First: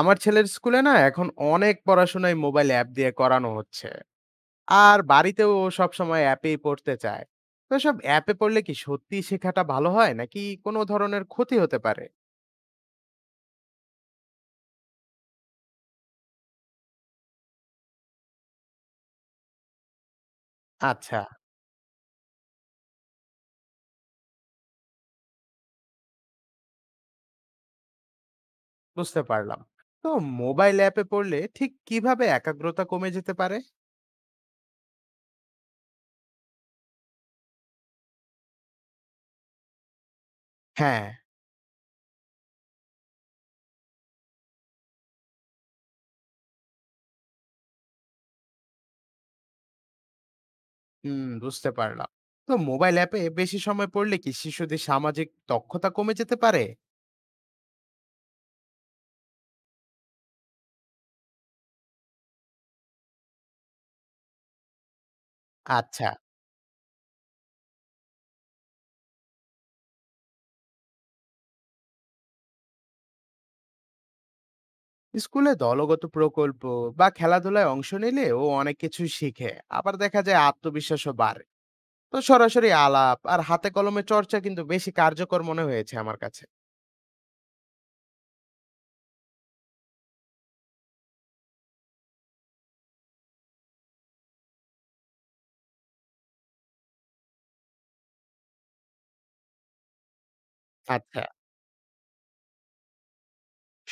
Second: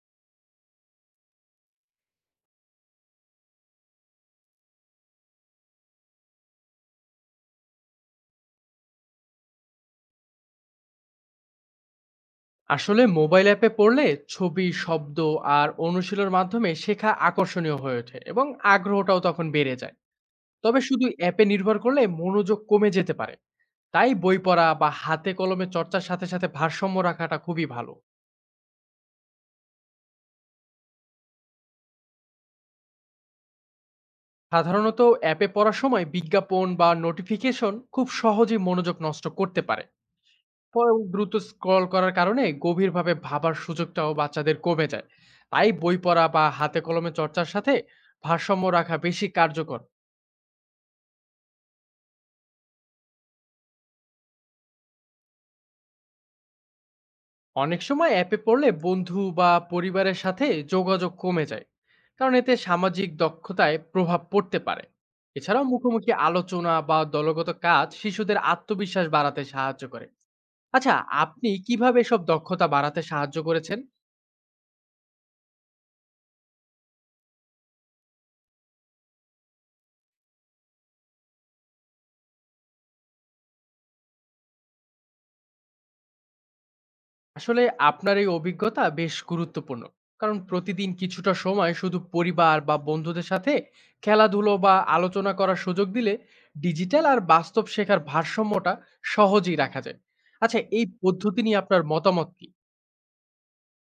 আমার ছেলের স্কুলে না এখন অনেক পড়াশোনায় মোবাইল অ্যাপ দিয়ে করানো হচ্ছে। আর বাড়িতেও ও সবসময় অ্যাপেই পড়তে চায়। তো সব অ্যাপে পড়লে কি সত্যি শেখাটা ভালো হয় নাকি কোনো ধরনের ক্ষতি হতে পারে? আসলে মোবাইল অ্যাপে পড়লে ছবি শব্দ আর অনুশীলনের মাধ্যমে শেখা আকর্ষণীয় হয়ে ওঠে এবং আগ্রহটাও তখন বেড়ে যায়। তবে শুধু আচ্ছা, অ্যাপে নির্ভর করলে মনোযোগ কমে যেতে পারে। তাই বই পড়া বা হাতে কলমে চর্চার সাথে সাথে ভারসাম্য রাখাটা খুবই ভালো। বুঝতে পারলাম। তো মোবাইল অ্যাপে পড়লে ঠিক কিভাবে একাগ্রতা কমে যেতে পারে? সাধারণত অ্যাপে পড়ার সময় বিজ্ঞাপন বা নোটিফিকেশন খুব সহজেই মনোযোগ নষ্ট করতে পারে। পরে হ্যাঁ, দ্রুত স্ক্রল করার কারণে গভীরভাবে ভাবার সুযোগটাও বাচ্চাদের কমে যায়। তাই বই পড়া বা হাতে কলমে চর্চার সাথে ভারসাম্য রাখা বেশি কার্যকর। হুম, বুঝতে পারলাম। তো মোবাইল অ্যাপে বেশি সময় পড়লে কি শিশুদের সামাজিক দক্ষতা কমে যেতে পারে? অনেক সময় অ্যাপে পড়লে বন্ধু বা পরিবারের সাথে যোগাযোগ কমে যায়, কারণ এতে সামাজিক দক্ষতায় প্রভাব পড়তে পারে। এছাড়াও আচ্ছা, মুখোমুখি আলোচনা বা দলগত কাজ শিশুদের আত্মবিশ্বাস বাড়াতে সাহায্য করে। আচ্ছা, আপনি কিভাবে এসব দক্ষতা বাড়াতে সাহায্য করেছেন? স্কুলে দলগত প্রকল্প বা খেলাধুলায় অংশ নিলে ও অনেক কিছুই শিখে। আবার দেখা যায় আত্মবিশ্বাসও বাড়ে। তো সরাসরি আলাপ আর হাতে কলমে চর্চা কিন্তু বেশি কার্যকর মনে হয়েছে আমার কাছে। আসলে আপনার এই অভিজ্ঞতা বেশ গুরুত্বপূর্ণ, কারণ প্রতিদিন কিছুটা সময় শুধু পরিবার বা বন্ধুদের সাথে খেলাধুলো বা আলোচনা করার সুযোগ দিলে ডিজিটাল আর বাস্তব শেখার ভারসাম্যটা সহজেই রাখা যায়। আচ্ছা, এই আচ্ছা, পদ্ধতি নিয়ে আপনার মতামত কি?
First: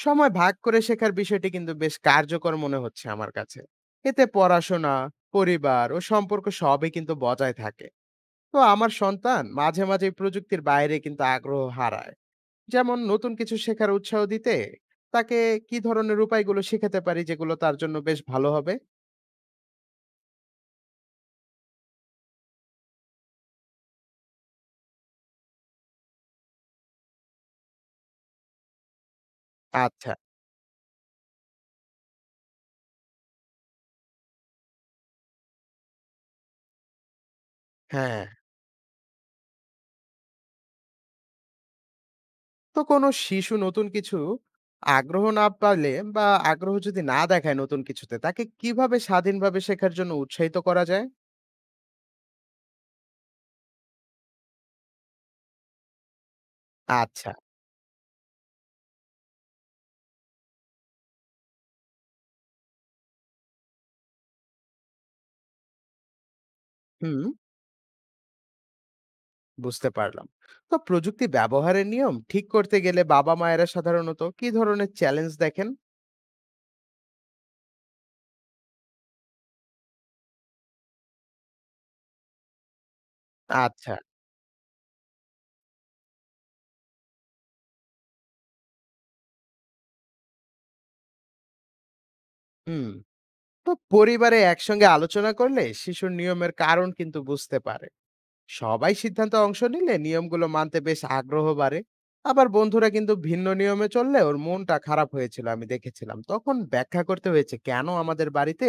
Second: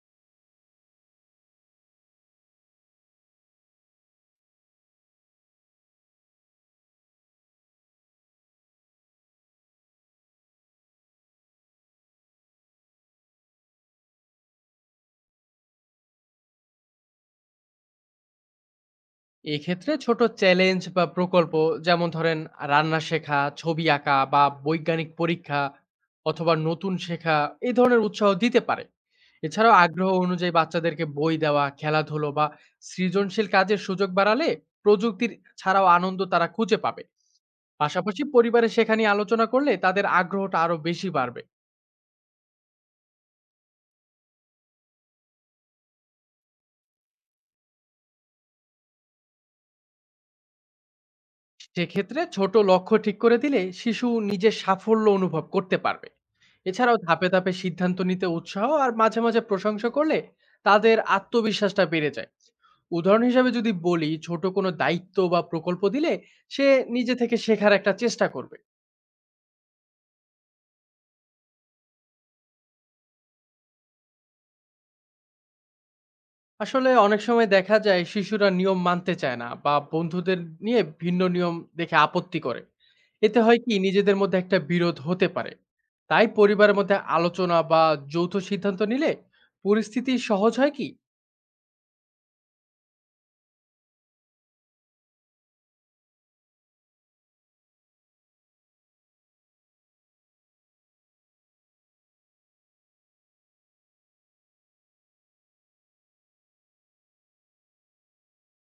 সময় ভাগ করে শেখার বিষয়টি কিন্তু বেশ কার্যকর মনে হচ্ছে আমার কাছে। এতে পড়াশোনা, পরিবার ও সম্পর্ক সবই কিন্তু বজায় থাকে। তো আমার সন্তান মাঝে মাঝে প্রযুক্তির বাইরে কিন্তু আগ্রহ হারায়। যেমন নতুন কিছু শেখার উৎসাহ দিতে তাকে কি ধরনের উপায়গুলো শেখাতে পারি যেগুলো তার জন্য বেশ ভালো হবে? এক্ষেত্রে ছোট চ্যালেঞ্জ বা প্রকল্প, যেমন ধরেন রান্না শেখা, ছবি আঁকা বা বৈজ্ঞানিক পরীক্ষা, অথবা নতুন শেখা এই ধরনের উৎসাহ দিতে পারে। এছাড়াও আগ্রহ আচ্ছা, অনুযায়ী বাচ্চাদেরকে বই দেওয়া, খেলাধুলো বা সৃজনশীল কাজের সুযোগ বাড়ালে প্রযুক্তির ছাড়াও আনন্দ তারা খুঁজে পাবে। হ্যাঁ। পাশাপাশি পরিবারে শেখা নিয়ে আলোচনা করলে তাদের আগ্রহটা আরো বেশি বাড়বে। তো কোনো শিশু নতুন কিছু আগ্রহ না পালে বা আগ্রহ যদি না দেখায় নতুন কিছুতে তাকে কিভাবে স্বাধীনভাবে শেখার জন্য উৎসাহিত করা যায়? সেক্ষেত্রে ছোট লক্ষ্য ঠিক করে দিলে শিশু নিজের সাফল্য অনুভব করতে পারবে। এছাড়াও ধাপে আচ্ছা, ধাপে সিদ্ধান্ত নিতে উৎসাহ আর মাঝে মাঝে প্রশংসা করলে তাদের আত্মবিশ্বাসটা বেড়ে যায়। উদাহরণ হিসেবে যদি বলি, ছোট কোনো দায়িত্ব বা প্রকল্প দিলে সে নিজে হুম, থেকে শেখার একটা চেষ্টা করবে। বুঝতে পারলাম। তো প্রযুক্তি ব্যবহারের নিয়ম ঠিক করতে গেলে বাবা মায়েরা সাধারণত কি ধরনের চ্যালেঞ্জ দেখেন? আসলে অনেক সময় দেখা যায় শিশুরা নিয়ম মানতে চায় না বা বন্ধুদের নিয়ে ভিন্ন নিয়ম দেখে আপত্তি করে। এতে হয় কি, আচ্ছা, নিজেদের মধ্যে একটা বিরোধ হতে পারে। তাই পরিবারের মধ্যে আলোচনা বা যৌথ সিদ্ধান্ত নিলে পরিস্থিতি সহজ হয় কি? হুম। তো পরিবারে একসঙ্গে আলোচনা করলে শিশুর নিয়মের কারণ কিন্তু বুঝতে পারে। সবাই সিদ্ধান্তে অংশ নিলে নিয়মগুলো মানতে বেশ আগ্রহ বাড়ে। আবার বন্ধুরা কিন্তু ভিন্ন নিয়মে চললে ওর মনটা খারাপ হয়েছিল, আমি দেখেছিলাম, তখন ব্যাখ্যা করতে হয়েছে কেন আমাদের বাড়িতে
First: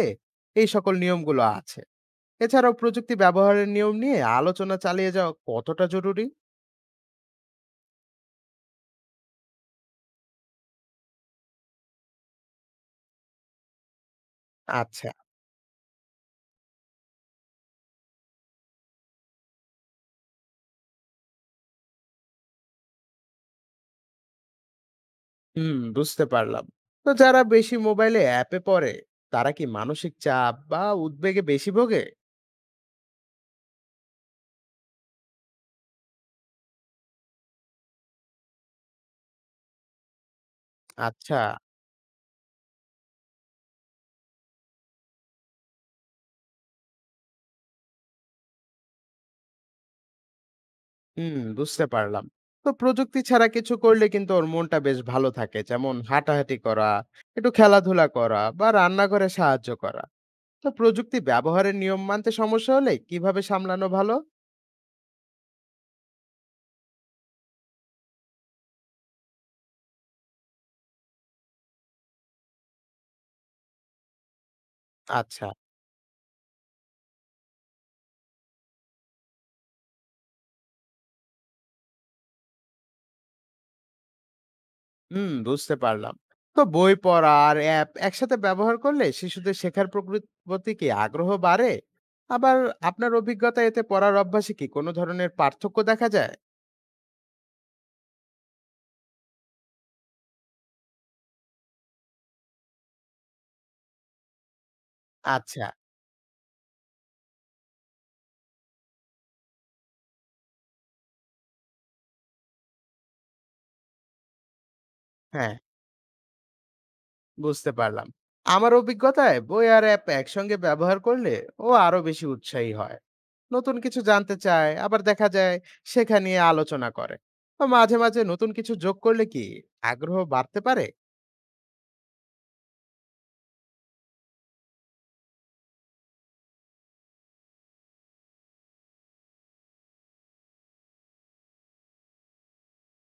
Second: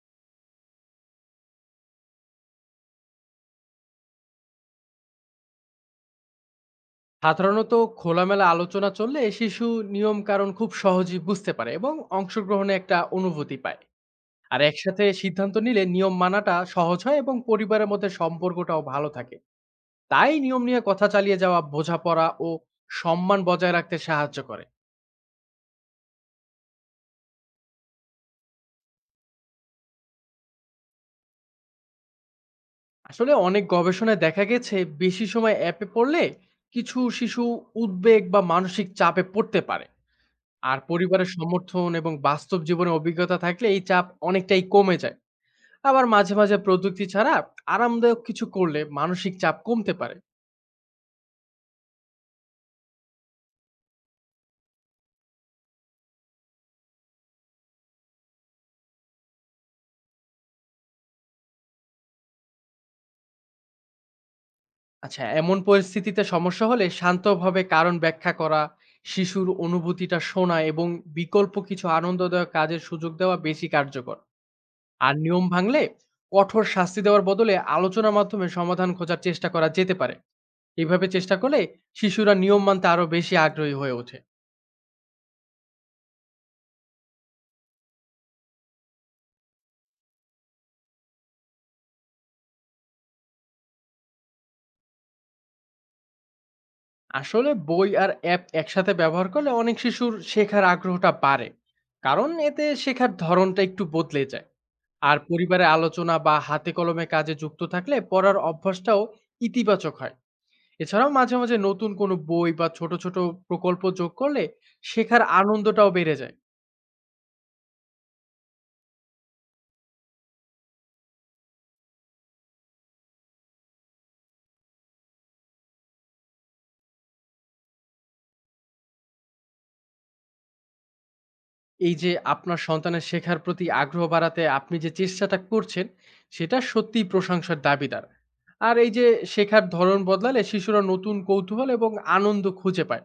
এই সকল নিয়মগুলো আছে। এছাড়াও প্রযুক্তি ব্যবহারের নিয়ম নিয়ে আলোচনা চালিয়ে যাওয়া কতটা জরুরি? সাধারণত খোলামেলা আলোচনা চললে শিশু নিয়ম কারণ খুব সহজেই বুঝতে পারে এবং অংশগ্রহণে একটা অনুভূতি পায়। আর একসাথে আচ্ছা, সিদ্ধান্ত নিলে নিয়ম মানাটা সহজ হয় এবং পরিবারের মধ্যে সম্পর্কটাও ভালো থাকে। তাই নিয়ম নিয়ে কথা চালিয়ে যাওয়া বোঝাপড়া ও সম্মান বজায় রাখতে সাহায্য করে। হুম, বুঝতে পারলাম। তো যারা বেশি মোবাইলে অ্যাপে পড়ে তারা কি মানসিক চাপ বা উদ্বেগে বেশি ভোগে? আসলে অনেক গবেষণায় দেখা গেছে বেশি সময় অ্যাপে পড়লে কিছু শিশু উদ্বেগ বা মানসিক চাপে পড়তে পারে। আর পরিবারের আচ্ছা, সমর্থন এবং বাস্তব জীবনের অভিজ্ঞতা থাকলে এই চাপ অনেকটাই কমে যায়। আবার মাঝে মাঝে প্রযুক্তি ছাড়া আরামদায়ক কিছু করলে মানসিক চাপ কমতে পারে। হুম, বুঝতে পারলাম। তো প্রযুক্তি ছাড়া কিছু করলে কিন্তু ওর মনটা বেশ ভালো থাকে। যেমন হাঁটাহাঁটি করা, একটু খেলাধুলা করা বা রান্নাঘরে সাহায্য করা। তো প্রযুক্তি ব্যবহারের নিয়ম মানতে সমস্যা হলে কিভাবে সামলানো ভালো? আচ্ছা, এমন পরিস্থিতিতে সমস্যা হলে শান্তভাবে কারণ ব্যাখ্যা করা, শিশুর অনুভূতিটা শোনা এবং বিকল্প কিছু আনন্দদায়ক কাজের সুযোগ দেওয়া বেশি কার্যকর। আর নিয়ম আচ্ছা, ভাঙলে কঠোর শাস্তি দেওয়ার বদলে আলোচনার মাধ্যমে সমাধান খোঁজার চেষ্টা করা যেতে পারে। এভাবে চেষ্টা করলে শিশুরা নিয়ম মানতে আরো বেশি আগ্রহী হয়ে ওঠে। হুম, বুঝতে পারলাম। তো বই পড়া আর অ্যাপ একসাথে ব্যবহার করলে শিশুদের শেখার প্রকৃত প্রতি কি আগ্রহ বাড়ে? আবার আপনার অভিজ্ঞতায় এতে পড়ার অভ্যাসে কি কোনো ধরনের পার্থক্য দেখা যায়? আসলে বই আর অ্যাপ একসাথে ব্যবহার করলে অনেক শিশুর শেখার আগ্রহটা বাড়ে, কারণ এতে শেখার ধরনটা একটু বদলে যায়। আর আচ্ছা, পরিবারে আলোচনা বা হাতে কলমে কাজে যুক্ত থাকলে পড়ার অভ্যাসটাও ইতিবাচক হয়। এছাড়াও মাঝে মাঝে নতুন কোনো বই বা ছোট ছোট প্রকল্প যোগ করলে শেখার হ্যাঁ, আনন্দটাও বেড়ে যায়। বুঝতে পারলাম। আমার অভিজ্ঞতায় বই আর অ্যাপ একসঙ্গে ব্যবহার করলে ও আরো বেশি উৎসাহী হয়, নতুন কিছু জানতে চায়, আবার দেখা যায় শেখা নিয়ে আলোচনা করে। তো মাঝে মাঝে নতুন কিছু যোগ করলে কি আগ্রহ বাড়তে পারে? এই যে আপনার সন্তানের শেখার প্রতি আগ্রহ বাড়াতে আপনি যে চেষ্টাটা করছেন, সেটা সত্যিই প্রশংসার দাবিদার। আর এই যে শেখার ধরন বদলালে শিশুরা নতুন কৌতূহল এবং আনন্দ খুঁজে পায়।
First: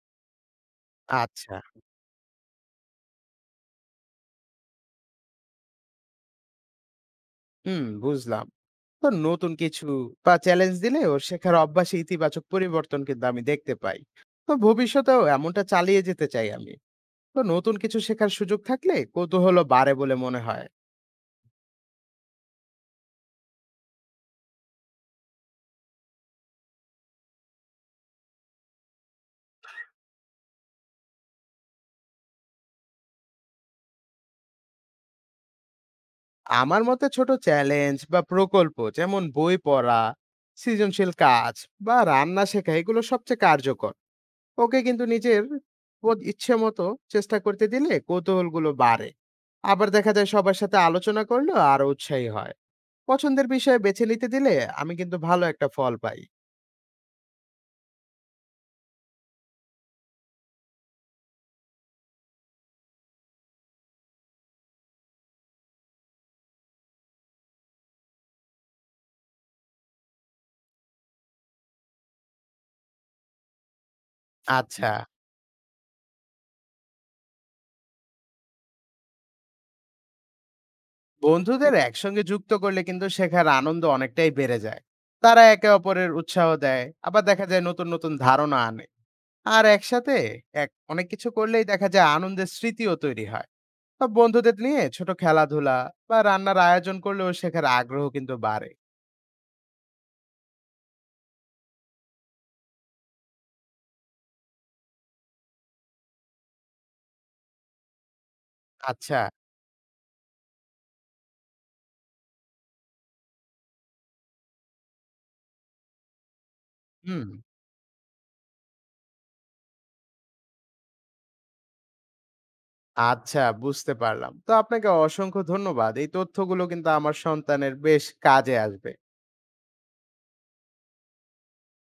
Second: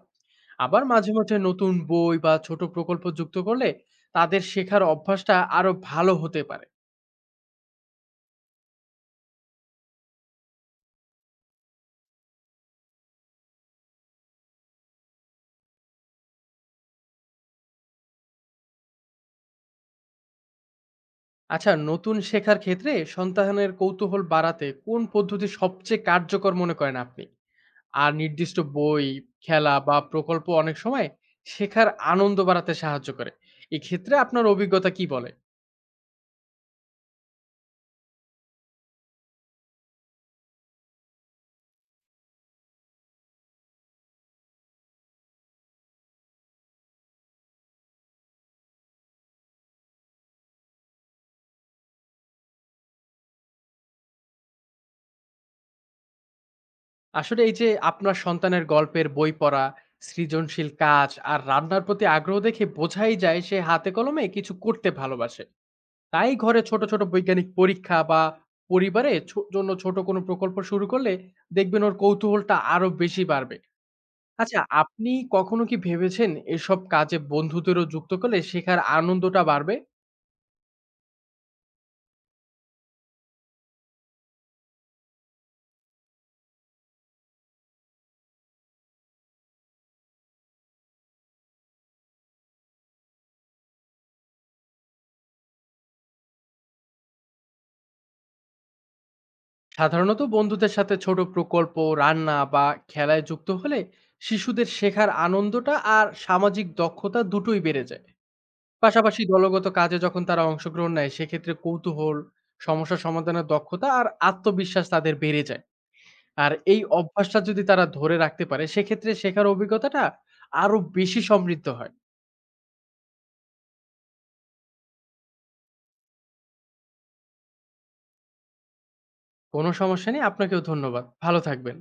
আবার মাঝে মাঝে আচ্ছা, নতুন বই বা ছোট প্রকল্প যুক্ত করলে তাদের শেখার অভ্যাসটা আরো ভালো হতে পারে। হুম, বুঝলাম। তো নতুন কিছু বা চ্যালেঞ্জ দিলে ওর শেখার অভ্যাসে ইতিবাচক পরিবর্তন কিন্তু আমি দেখতে পাই। তো ভবিষ্যতেও এমনটা চালিয়ে যেতে চাই আমি। তো নতুন কিছু শেখার সুযোগ থাকলে কৌতূহল বাড়ে বলে মনে হয়। আচ্ছা, নতুন শেখার ক্ষেত্রে সন্তানের কৌতূহল বাড়াতে কোন পদ্ধতি সবচেয়ে কার্যকর মনে করেন আপনি? আর নির্দিষ্ট বই, খেলা বা প্রকল্প অনেক সময় শেখার আনন্দ বাড়াতে সাহায্য করে। এক্ষেত্রে আপনার অভিজ্ঞতা কি বলে? আমার মতে ছোট চ্যালেঞ্জ বা প্রকল্প যেমন বই পড়া, সৃজনশীল কাজ বা রান্না শেখা এগুলো সবচেয়ে কার্যকর। ওকে কিন্তু নিজের ইচ্ছে মতো চেষ্টা করতে দিলে কৌতূহলগুলো বাড়ে। আবার দেখা যায় সবার সাথে আলোচনা করলেও আরো উৎসাহী হয়। পছন্দের বিষয়ে বেছে নিতে দিলে আমি কিন্তু ভালো একটা ফল পাই। আসলে এই যে আপনার সন্তানের গল্পের বই পড়া, সৃজনশীল কাজ আর রান্নার প্রতি আগ্রহ দেখে বোঝাই যায় সে হাতে কলমে কিছু করতে ভালোবাসে। তাই ঘরে ছোট, ছোট বৈজ্ঞানিক পরীক্ষা বা পরিবারে ছো জন্য ছোট কোনো প্রকল্প শুরু করলে দেখবেন ওর কৌতূহলটা আরো বেশি বাড়বে। আচ্ছা, আচ্ছা, আপনি কখনো কি ভেবেছেন এসব কাজে বন্ধুদেরও যুক্ত করলে শেখার আনন্দটা বাড়বে? বন্ধুদের একসঙ্গে যুক্ত করলে কিন্তু শেখার আনন্দ অনেকটাই বেড়ে যায়। তারা একে অপরের উৎসাহ দেয়, আবার দেখা যায় নতুন নতুন ধারণা আনে। আর একসাথে অনেক কিছু করলেই দেখা যায় আনন্দের স্মৃতিও তৈরি হয়। বা বন্ধুদের নিয়ে ছোট খেলাধুলা বা রান্নার আয়োজন করলেও শেখার আগ্রহ কিন্তু বাড়ে। সাধারণত বন্ধুদের সাথে ছোট প্রকল্প, রান্না বা খেলায় যুক্ত হলে শিশুদের শেখার আনন্দটা আর সামাজিক দক্ষতা দুটোই বেড়ে যায়। আচ্ছা, পাশাপাশি দলগত কাজে যখন তারা অংশগ্রহণ নেয় সেক্ষেত্রে কৌতূহল, সমস্যা সমাধানের দক্ষতা আর আত্মবিশ্বাস তাদের বেড়ে যায়। আর এই হুম, অভ্যাসটা যদি তারা ধরে রাখতে পারে সেক্ষেত্রে শেখার অভিজ্ঞতাটা আরো বেশি সমৃদ্ধ হয়। আচ্ছা, বুঝতে পারলাম। তো আপনাকে অসংখ্য ধন্যবাদ, এই তথ্যগুলো কিন্তু আমার সন্তানের বেশ কাজে আসবে। কোনো সমস্যা নেই, আপনাকেও ধন্যবাদ। ভালো থাকবেন।